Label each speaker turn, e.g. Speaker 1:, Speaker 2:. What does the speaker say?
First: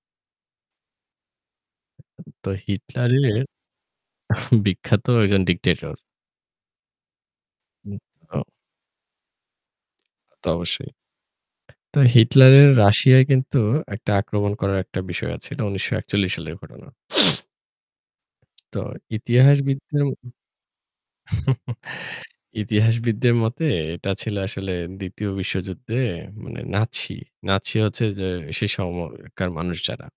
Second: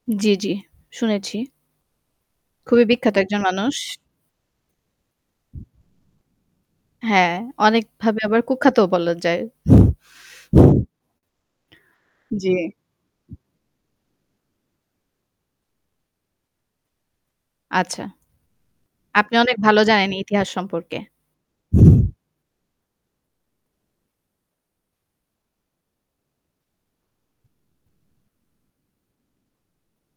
Speaker 1: জ্বী, জ্বী। শুনেছি।
Speaker 2: তো
Speaker 1: খুবই বিখ্যাত
Speaker 2: হিটলারের
Speaker 1: একজন মানুষ।
Speaker 2: বিখ্যাত একজন ডিক্টেটর।
Speaker 1: হ্যাঁ,
Speaker 2: হুম,
Speaker 1: অনেকভাবে আবার
Speaker 2: তো
Speaker 1: কুখ্যাতও বলা যায়।
Speaker 2: তা তো অবশ্যই। তো
Speaker 1: জ্বী।
Speaker 2: হিটলারের রাশিয়ায় কিন্তু একটা আক্রমণ করার একটা বিষয় আছে। এটা ১৯৪১ সালের ঘটনা।
Speaker 1: আচ্ছা।
Speaker 2: তো
Speaker 1: আপনি অনেক ভালো
Speaker 2: ইতিহাসবিদদের
Speaker 1: জানেন
Speaker 2: উম
Speaker 1: ইতিহাস সম্পর্কে।
Speaker 2: ইতিহাসবিদদের মতে এটা ছিল আসলে ২য় বিশ্বযুদ্ধে মানে নাৎসি। নাৎসি হচ্ছে যে, সে সময়কার মানুষ যারা।